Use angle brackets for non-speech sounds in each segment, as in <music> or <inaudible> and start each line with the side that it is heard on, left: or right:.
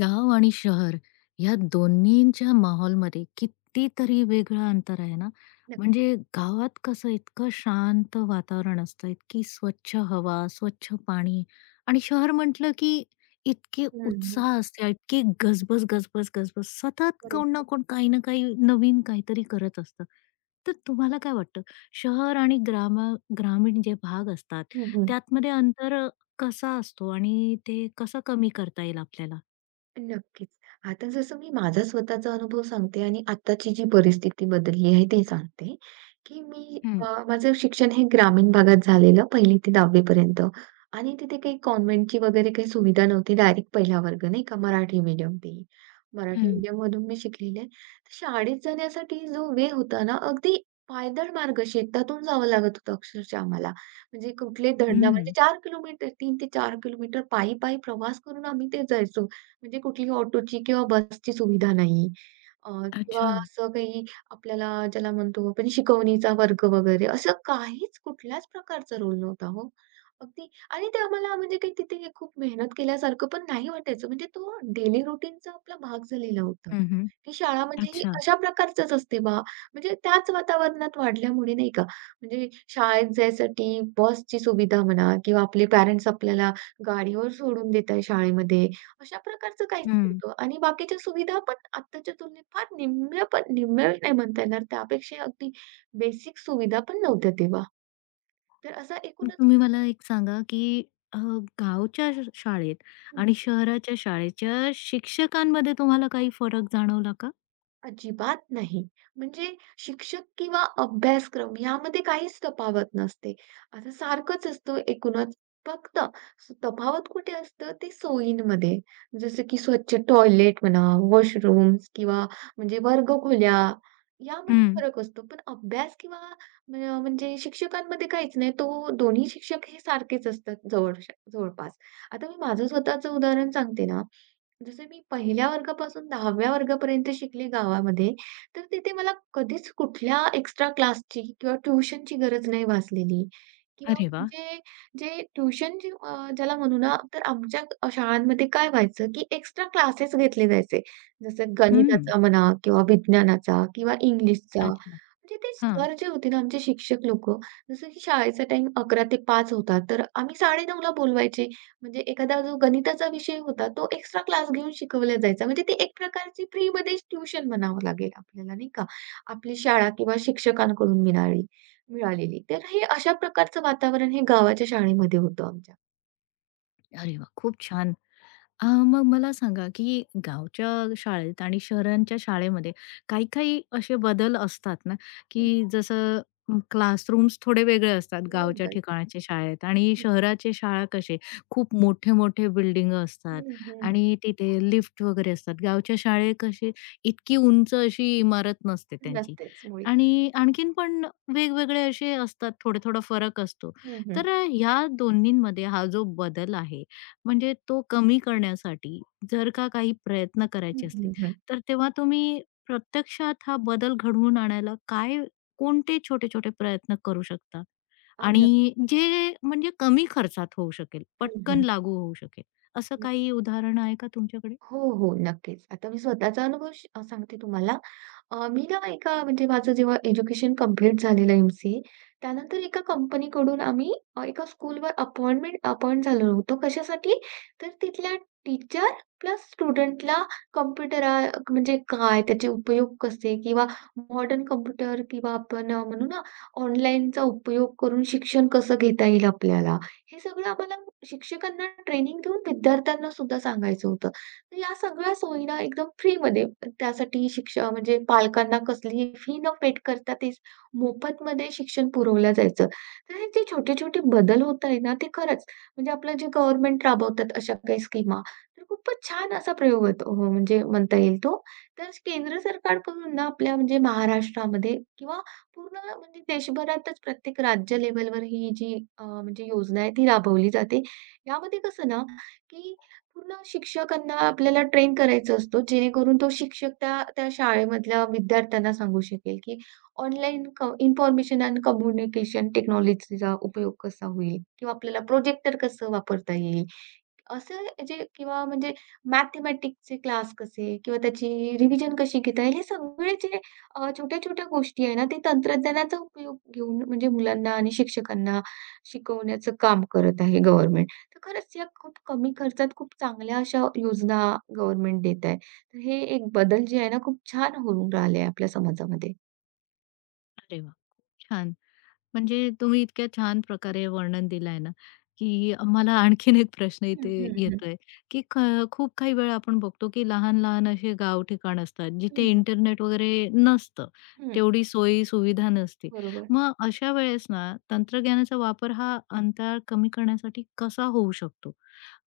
left: गाव आणि शहर या दोन्हींच्या माहोलमध्ये कितीतरी वेगळं अंतर आहे ना.
right: नक्की.
left: म्हणजे गावात कसं इतकं शांत वातावरण असतं, इतकी स्वच्छ हवा, स्वच्छ पाणी आणि शहर म्हटलं की इतके
right: हं, हं.
left: उत्साह असते, इतकी गजबज, गजबज, गजबज सतत कोण ना
right: बरोबर.
left: कोण काही ना काही नवीन काहीतरी करत असतं. तर तुम्हाला काय वाटतं शहर आणि ग्रामीण जे भाग असतात
right: हं,
left: त्यातमध्ये अंतर कसा असतो आणि ते कसं कमी करता येईल आपल्याला?
right: नक्कीच. आता जसं मी माझा स्वतःचा अनुभव सांगते आणि आत्ताची जी परिस्थिती बदलली आहे ते सांगते, की मी
left: हं.
right: माझं शिक्षण हे ग्रामीण भागात झालेलं पहिली ते दहावी पर्यंत आणि तिथे काही कॉन्व्हेंटची वगैरे काही सुविधा नव्हती. डायरेक्ट पहिला वर्ग नाही का मराठी मीडियम ते. मराठी
left: हं.
right: मीडियममधून मी शिकलेले आहे. तर शाळेत जाण्यासाठी जो वे होता ना, अगदी पायदळ मार्ग शेतातून जावं लागत होतं अक्षरशः आम्हाला. म्हणजे कुठले धरणा म्हणजे
left: हं.
right: 4 किलोमीटर 3 ते 4 किलोमीटर पायी-पायी प्रवास करून आम्ही ते जायचो. म्हणजे कुठलीही ऑटोची किंवा बसची सुविधा नाही, किंवा
left: अच्छा.
right: असं काही आपल्याला ज्याला म्हणतो आपण शिकवणीचा वर्ग वगैरे असं काहीच कुठल्याच प्रकारचा रोल नव्हता हो. अगदी आणि ते आम्हाला म्हणजे काही तिथे खूप मेहनत केल्यासारखं पण नाही वाटायचं. म्हणजे तो डेली रूटीनचा आपला भाग झालेला होता.
left: हं, हं.
right: की शाळा म्हणजे ही
left: अच्छा.
right: अशा प्रकारचंच असते बा, म्हणजे त्याच वातावरणात वाढल्यामुळे नाही का, म्हणजे शाळेत जायसाठी बसची सुविधा म्हणा किंवा आपले पॅरेंट्स आपल्याला गाडीवर सोडून देत आहे शाळेमध्ये अशा प्रकारचं काहीच
left: हं.
right: नव्हतं आणि बाकीच्या सुविधा पण आत्ताच्या तुलनेत फार निम्म्या पण निम्म्या नाही म्हणता येणार. त्यापेक्षा अगदी बेसिक सुविधा पण नव्हत्या तेव्हा. तर असा
left: मग
right: एकूणच
left: तुम्ही मला एक सांगा, की अ, गावच्या शाळेत आणि शहराच्या शाळेच्या शिक्षकांमध्ये तुम्हाला काही फरक जाणवला का?
right: अजिबात नाही. म्हणजे शिक्षक किंवा अभ्यासक्रम यामध्ये काहीच तफावत नसते. आता सारखंच असतं एकूणच. फक्त तफावत कुठे असतं ते सोयींमध्ये. जसं की स्वच्छ टॉयलेट म्हणा, वॉशरूम्स किंवा म्हणजे वर्गखोल्या यामध्ये
left: हं.
right: फरक असतो. पण अभ्यास किंवा म्हणजे शिक्षकांमध्ये काहीच नाही. तो दोन्ही शिक्षक हे सारखेच असतात जवळपास. आता मी माझं स्वतःचं उदाहरण सांगते ना, जसं मी पहिल्या वर्गापासून दहाव्या वर्गापर्यंत शिकली गावामध्ये, तर तिथे मला कधीच कुठल्या एक्स्ट्रा क्लासची किंवा ट्युशनची गरज नाही भासलेली. किंवा
left: अरे वाह!
right: म्हणजे जे ट्युशन जे ज्याला म्हणू ना, तर आमच्या शाळांमध्ये काय व्हायचं, की एक्स्ट्रा क्लासेस घेतले जायचे. जसं हं.
left: हं.
right: गणिताचा म्हणा किंवा विज्ञानाचा किंवा इंग्लिशचा.
left: अच्छा.
right: म्हणजे ते
left: हां.
right: सर जे होते ना आमचे शिक्षक लोकं, जसं की शाळेचा टाईम 11 ते 5 होता, तर आम्ही 9:30ला बोलवायचे. म्हणजे एखादा जो गणिताचा विषय होता, तो एक्स्ट्रा क्लास घेऊन शिकवला जायचा. म्हणजे ते एक प्रकारची फ्रीमध्ये ट्यूशन म्हणावं लागेल आपल्याला, नाही का? आपली शाळा किंवा शिक्षकांकडून मिळालेली. तर हे अशा प्रकारचं वातावरण हे गावाच्या शाळेमध्ये होतं आमच्या.
left: अरे वाह! खूप छान. मग मला सांगा, की गावच्या शाळेत आणि शहरांच्या शाळेमध्ये काही-काही असे बदल असतात ना, की
right: हं,
left: जसं क्लासरूम्स थोडे वेगळे असतात गावच्या
right: बरोबर.
left: ठिकाणाच्या शाळेत आणि शहराचे शाळा कसे खूप मोठे-मोठे बिल्डिंग असतात
right: हं, हं,
left: आणि तिथे लिफ्ट वगैरे असतात. गावच्या शाळेत कशी इतकी उंच अशी इमारत नसते त्यांची
right: नसतेच मुळी.
left: आणि आणखीन पण वेगवेगळे असे असतात, थोडा-थोडा फरक असतो. तर ह्या दोन्हींमध्ये हा जो बदल आहे, म्हणजे तो कमी करण्यासाठी जर का काही प्रयत्न
right: हं,
left: करायचे
right: हं,
left: असले,
right: हं. हं, हं.
left: तर तेव्हा तुम्ही प्रत्यक्षात हा बदल घडवून आणायला काय कोणते छोटे-छोटे प्रयत्न करू शकता?
right: आलं.
left: आणि जे म्हणजे कमी खर्चात होऊ शकेल,
right: हं,
left: पटकन
right: हं.
left: लागू होऊ शकेल, असं काही उदाहरण आहे का तुमच्याकडे?
right: हो, हो. नक्कीच. आता मी स्वतःचा अनुभव सांगते तुम्हाला. मी ना एका म्हणजे माझं जेव्हा एज्युकेशन कंप्लीट झालेलं MCA, त्यानंतर एका कंपनीकडून आम्ही एका स्कूलवर अपॉइंट झालेलो होतो. कशासाठी? तर तिथल्या टीचर प्लस स्टुडंटला कॉम्प्युटर म्हणजे काय, त्याचे उपयोग कसे किंवा मॉडर्न कॉम्प्युटर किंवा आपण म्हणू ना, ऑनलाईनचा उपयोग करून शिक्षण कसं घेता येईल आपल्याला, हे सगळं आम्हाला शिक्षकांना ट्रेनिंग देऊन विद्यार्थ्यांना सुद्धा सांगायचं होतं. तर या सगळ्या सोयी ना एकदम फ्रीमध्ये त्यासाठी शिक्षा म्हणजे पालकांना कसलीही फी न पेड करता तेच मोफतमध्ये शिक्षण पुरवलं जायचं. तर हे जे छोटे-छोटे बदल होत आहे ना, ते खरंच म्हणजे आपलं जे गव्हर्नमेंट राबवतात अशा काही स्कीमा, तर खूपच छान असा प्रयोग होतो हो म्हणजे म्हणता येईल तो. तर केंद्र सरकारकडून ना आपल्या म्हणजे महाराष्ट्रामध्ये किंवा पूर्ण म्हणजे देशभरातच प्रत्येक राज्य लेव्हलवर ही जी म्हणजे योजना आहे ती राबवली जाते. यामध्ये कसं ना, की पूर्ण शिक्षकांना आपल्याला ट्रेन करायचा असतो, जेणेकरून तो शिक्षक त्या त्या शाळेमधल्या विद्यार्थ्यांना सांगू शकेल, की ऑनलाईन क इन्फॉर्मेशन अँड कम्युनिकेशन टेक्नॉलॉजीचा उपयोग कसा होईल किंवा आपल्याला प्रोजेक्टर कसं वापरता येईल. असं जे किंवा म्हणजे मॅथेमॅटिक्सचे क्लास कसे किंवा त्याची रिव्हिजन कशी घेता येईल, हे सगळे जे छोट्या-छोट्या गोष्टी आहे ना, ते तंत्रज्ञानाचा उपयोग घेऊन म्हणजे मुलांना आणि शिक्षकांना शिकवण्याचं काम करत आहे गव्हर्नमेंट. तर खरंच या खूप कमी खर्चात खूप चांगल्या अशा योजना गव्हर्नमेंट देत आहे. तर हे एक बदल जे आहे ना, खूप छान होऊन राहिले आपल्या समाजामध्ये.
left: अरे वाह! खूप छान. म्हणजे तुम्ही इतक्या छान प्रकारे वर्णन दिलंय ना, की मला आणखीन एक प्रश्न
right: हं,
left: इथे
right: हं, हं.
left: येतोय, की खूप काही वेळा आपण बघतो, की लहान-लहान असे गाव ठिकाण असतात, जिथे
right: हं, हं.
left: इंटरनेट वगैरे नसतं. तेवढी सोयी-सुविधा नसते.
right: बरोबर.
left: मग अशा वेळेस ना, तंत्रज्ञानाचा वापर हा अंतराळ कमी करण्यासाठी कसा होऊ शकतो?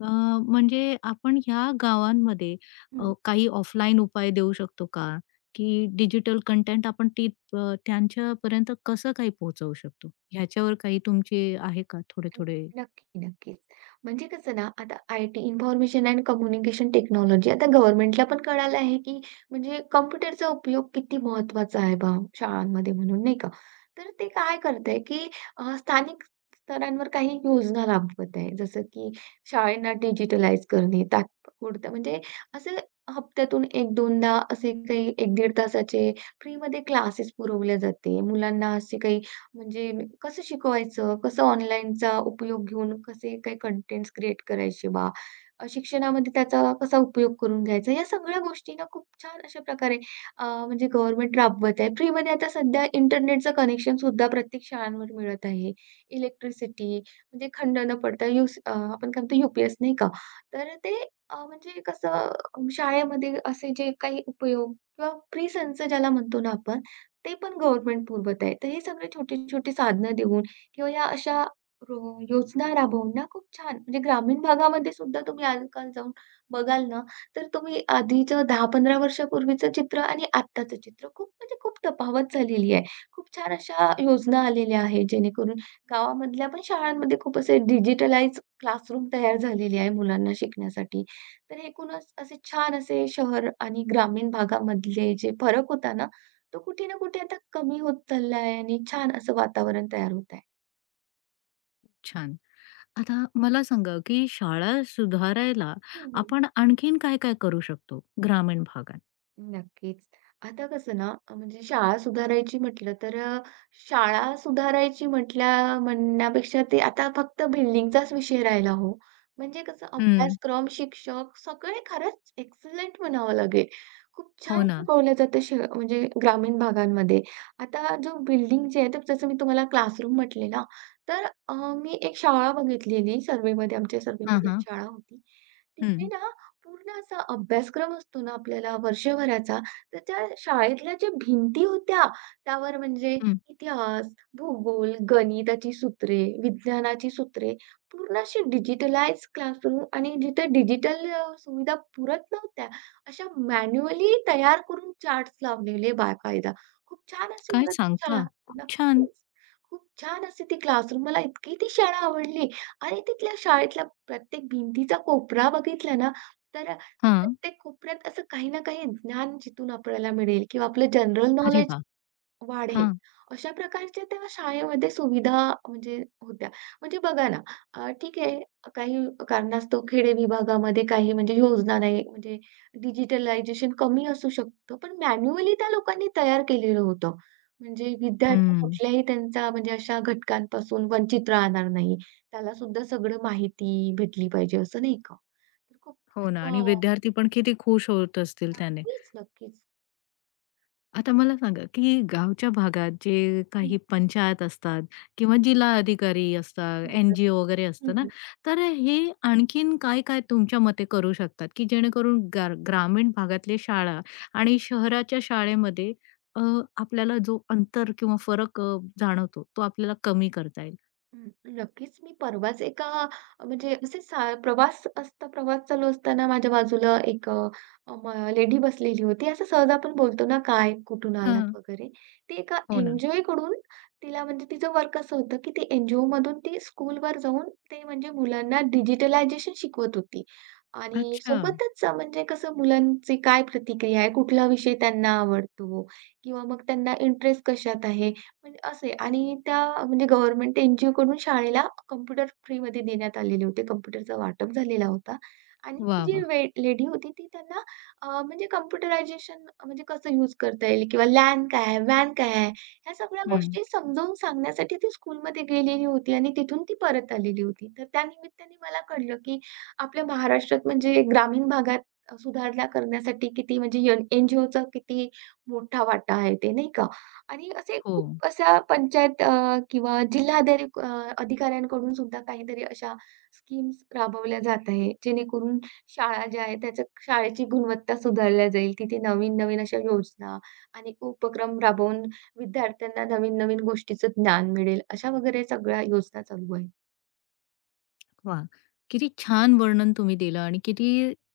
left: अ, म्हणजे आपण ह्या गावांमध्ये काही ऑफलाईन उपाय देऊ शकतो का? की डिजिटल कंटेंट आपण ती त्यांच्यापर्यंत कसं काही पोहोचवू शकतो? ह्याच्यावर काही तुमचे आहे का
right: अ,
left: थोडे-थोडे?
right: नक्की, नक्कीच. म्हणजे कसं ना, आता IT information and communication technology आता गव्हर्नमेंटला पण कळालं आहे, की म्हणजे कॉम्प्युटरचा उपयोग किती महत्त्वाचा आहे बा शाळांमध्ये म्हणून, नाही का? तर ते काय करत आहे, की स्थानिक स्तरांवर काही योजना राबवत आहे. जसं की शाळांना डिजिटलाइज करणे, तात्पुरतं म्हणजे असं हप्त्यातून 1-2दा असे काही 1-1.5 तासाचे फ्रीमध्ये क्लासेस पुरवले जाते. मुलांना असे काही म्हणजे कसं शिकवायचं? कसं ऑनलाईनचा उपयोग घेऊन कसे काही कंटेंट्स क्रिएट करायचे बा? शिक्षणामध्ये त्याचा कसा उपयोग करून घ्यायचा? या सगळ्या गोष्टी ना खूप छान अशा प्रकारे म्हणजे गव्हर्नमेंट राबवत आहे. फ्रीमध्ये आता सध्या इंटरनेटचं कनेक्शनसुद्धा प्रत्येक शाळांवर मिळत आहे. इलेक्ट्रिसिटी म्हणजे खंड न पडता आपण काय म्हणतो यू नाही का? तर ते म्हणजे कसं शाळेमध्ये असे जे काही उपयोग किंवा फ्री संच ज्याला म्हणतो ना आपण, ते पण गव्हर्नमेंट पुरवत आहे. तर हे सगळे छोटी-छोटी साधनं देऊन किंवा या अशा रो योजना राबवून ना खूप छान म्हणजे ग्रामीण भागामध्ये सुद्धा तुम्ही आजकाल जाऊन बघाल ना, तर तुम्ही आधीचं 10-15 वर्षापूर्वीचं चित्र आणि आत्ताचं चित्र खूप म्हणजे खूप तफावत झालेली आहे. खूप छान अशा योजना आलेल्या आहेत जेणेकरून गावामधल्या पण शाळांमध्ये खूप असे डिजिटलाइज क्लासरूम तयार झालेले आहे मुलांना शिकण्यासाठी. तर एकूणच असे छान असे शहर आणि ग्रामीण भागामधले जे फरक होता ना, तो कुठे ना कुठे आता कमी होत चालला आहे आणि छान असं वातावरण तयार होत आहे.
left: छान. आता मला सांगा, की शाळा सुधारायला
right: हं,
left: आपण आणखीन काय-काय करू शकतो ग्रामीण भागात?
right: नक्कीच. आता कसं ना, म्हणजे शाळा सुधारायची म्हटलं तर शाळा सुधारायची म्हटल्या म्हणण्यापेक्षा ते आता फक्त बिल्डिंगचाच विषय राहिला हो. म्हणजे कसं
left: हं.
right: अभ्यासक्रम, शिक्षक सगळे खरंच एक्सलंट म्हणावं लागेल. खूप
left: हो
right: छान
left: ना.
right: शिकवलं जातं म्हणजे ग्रामीण भागांमध्ये. आता जो बिल्डिंग जे आहे, तर जसं मी तुम्हाला क्लासरूम म्हटले ना, तर मी एक शाळा बघितलेली सर्व्हेमध्ये, आमच्या
left: हां,
right: सर्व्हेमध्ये एक
left: हां.
right: शाळा होती. तिथे
left: हं.
right: ना पूर्ण असा अभ्यासक्रम असतो ना आपल्याला वर्षभराचा, तर त्या शाळेतल्या ज्या भिंती होत्या, त्यावर म्हणजे
left: हं.
right: इतिहास, भूगोल, गणिताची सूत्रे, विज्ञानाची सूत्रे, पूर्ण अशी डिजिटलाइज क्लासरूम आणि जिथे डिजिटल सुविधा पुरत नव्हत्या, अशा मॅन्युअली तयार करून चार्ट्स लावलेले बाकायदा. खूप छान अशी
left: काय
right: मला ती शाळा
left: सांगता? खूप छान.
right: नक्कीच. खूप छान अशी ती क्लासरूम मला इतकी ती शाळा आवडली आणि तिथल्या शाळेतल्या प्रत्येक भिंतीचा कोपरा बघितला ना, तर
left: हां.
right: प्रत्येक कोपऱ्यात असं काही ना काही ज्ञान जिथून आपल्याला मिळेल किंवा आपलं जनरल
left: अरे
right: नॉलेज
left: वाह!
right: वाढेल,
left: हां.
right: अशा प्रकारच्या त्या शाळेमध्ये सुविधा म्हणजे होत्या. म्हणजे बघा ना, ठीक आहे, काही कारणास्तव खेडे विभागामध्ये काही म्हणजे योजना नाही, म्हणजे डिजिटलायझेशन कमी असू शकतं, पण मॅन्युअली त्या लोकांनी तयार केलेलं होतं. म्हणजे विद्यार्थी
left: हं.
right: कुठल्याही त्यांचा म्हणजे अशा घटकांपासून वंचित राहणार नाही. त्याला सुद्धा सगळं माहिती भेटली पाहिजे असं नाही का? तर खूप
left: हो ना आणि विद्यार्थी पण किती खुश होत असतील त्याने.
right: नक्कीच, नक्कीच.
left: आता मला सांगा, की गावच्या भागात जे
right: हं,
left: काही पंचायत असतात किंवा जिल्हा अधिकारी असतात,
right: हं, हं,
left: NGO वगैरे
right: हं,
left: असतं ना,
right: हं.
left: तर हे आणखीन काय-काय तुमच्या मते करू शकतात, की जेणेकरून ग्रामीण भागातल्या शाळा आणि शहराच्या शाळेमध्ये अ, आपल्याला जो अंतर किंवा फरक जाणवतो, तो आपल्याला कमी करता येईल?
right: नक्कीच मी परवाच एका म्हणजे असे सा प्रवास प्रवास चालू असताना माझ्या बाजूला एक लेडी बसलेली होती. असं सहज आपण बोलतो ना, "काय? कुठून आलात?"
left: हां.
right: वगैरे. ती एका
left: हो ना.
right: NGOकडून तिला म्हणजे तिचं वर्क असं होतं, की ती NGOमधून ती स्कूलवर जाऊन ते म्हणजे मुलांना डिजिटलायझेशन शिकवत होती. आणि
left: अच्छा.
right: सोबतच म्हणजे कसं मुलांची काय प्रतिक्रिया आहे, कुठला विषय त्यांना आवडतो किंवा मग त्यांना इंटरेस्ट कशात आहे म्हणजे असे आणि त्या म्हणजे गव्हर्नमेंट NGOकडून शाळेला कॉम्प्युटर फ्रीमध्ये देण्यात आलेले होते. कॉम्प्युटरचा वाटप झालेला होता. आणि ती
left: वाह!
right: जी
left: वाह!
right: वे लेडी होती ती त्यांना म्हणजे कॉम्प्युटरायझेशन म्हणजे कसं यूज करता येईल किंवा LAN काय आहे? WAN काय आहे? ह्या सगळ्या
left: हं.
right: गोष्टी समजावून सांगण्यासाठी ती स्कूलमध्ये गेलेली होती आणि तिथून ती परत आलेली होती. तर त्यानिमित्ताने मला कळलं, की आपल्या महाराष्ट्रात म्हणजे ग्रामीण भागात सुधारणा करण्यासाठी किती म्हणजे NGOचा किती मोठा वाटा आहे ते, नाही का? आणि असे
left: हो.
right: खूप अशा पंचायत किंवा जिल्हाधिकारी अधिकाऱ्यांकडून सुद्धा काहीतरी अशा स्कीम्स राबवल्या जात आहे, जेणेकरून शाळा ज्या आहेत त्याच्या शाळेची गुणवत्ता सुधारल्या जाईल. तिथे नवीन-नवीन अशा योजना आणि उपक्रम राबवून विद्यार्थ्यांना नवीन-नवीन गोष्टीचं ज्ञान मिळेल, अशा वगैरे सगळ्या योजना चालू आहेत.
left: वा, किती छान वर्णन तुम्ही दिलं आणि किती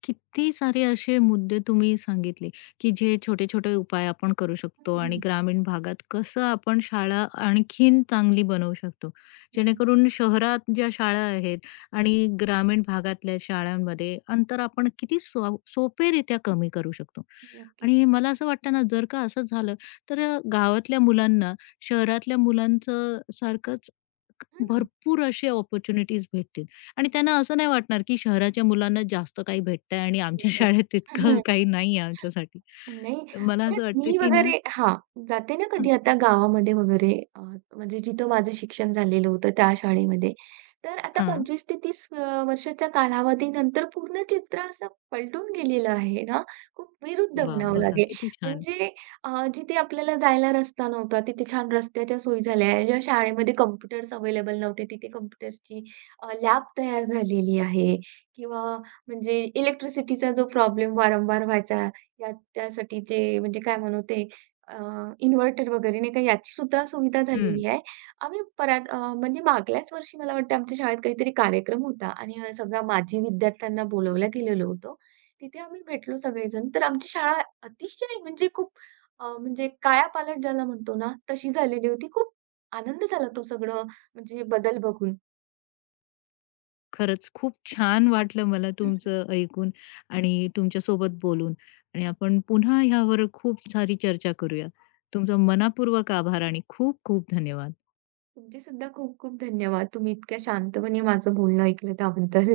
left: किती सारे असे मुद्दे तुम्ही सांगितले, की जे छोटे-छोटे उपाय आपण करू शकतो आणि
right: हं,
left: ग्रामीण भागात कसं आपण शाळा आणखीन चांगली बनवू शकतो.
right: बरोबर.
left: जेणेकरून शहरात ज्या शाळा आहेत आणि ग्रामीण भागातल्या शाळांमध्ये अंतर आपण किती सोपेरित्या कमी करू शकतो.
right: नक्की.
left: आणि मला असं वाटतं ना, जर का असं झालं, तर गावातल्या मुलांना शहरातल्या मुलांचं सारखंच
right: हं,
left: भरपूर असे अपॉर्च्युनिटीज भेटतील. आणि त्यांना असं नाही वाटणार, की शहराच्या मुलांना जास्त काही भेटतंय आणि आमच्या <laughs> शाळेत तितकं
right: बरोबर.
left: काही नाहीये आमच्यासाठी.
right: नाही.
left: मला
right: खरंच
left: असं वाटतं,
right: मी
left: की ना
right: वगैरे हां, जाते ना
left: हं,
right: कधी आता गावामध्ये वगैरे म्हणजे जिथं माझं शिक्षण झालेलं होतं त्या शाळेमध्ये. तर आता
left: हां.
right: 25 ते 30 वर्षाच्या कालावधीनंतर पूर्ण चित्र असं पलटून गेलेलं आहे ना, खूप विरुद्ध
left: वाह!
right: म्हणावं
left: बघा
right: लागेल.
left: किती छान.
right: म्हणजे जिथे आपल्याला जायला रस्ता नव्हता, तिथे छान रस्त्याच्या सोयी झाल्या आहे. ज्या शाळेमध्ये कॉम्प्युटर्स अवेलेबल नव्हते, तिथे कॉम्प्युटर्सची लॅब तयार झालेली आहे किंवा म्हणजे इलेक्ट्रिसिटीचा जो प्रॉब्लेम वारंवार व्हायचा, त्यासाठी ते म्हणजे काय म्हणू ते अ, इन्व्हर्टर वगैरे नाही का याची सुद्धा सुविधा
left: हं.
right: झालेली आहे. आम्ही परत म्हणजे मागल्याच वर्षी मला वाटतं आमच्या शाळेत काहीतरी कार्यक्रम होता आणि सगळ्या माजी विद्यार्थ्यांना बोलावलं गेलेलो होतो. तिथे आम्ही भेटलो सगळेजण. तर आमची शाळा अतिशय म्हणजे खूप म्हणजे कायापालट ज्याला म्हणतो ना, तशी झालेली होती. खूप आनंद झाला तो सगळं म्हणजे बदल बघून.
left: खरंच खूप छान वाटलं मला
right: <laughs>
left: तुमचं ऐकून आणि तुमच्यासोबत बोलून आणि आपण पुन्हा ह्यावर खूप सारी चर्चा करूया. तुमचा मनःपूर्वक आभार आणि खूप खूप धन्यवाद.
right: तुमचे सुद्धा खूप खूप धन्यवाद. तुम्ही इतक्या शांतपणे माझं बोलणं ऐकलं त्याबद्दल.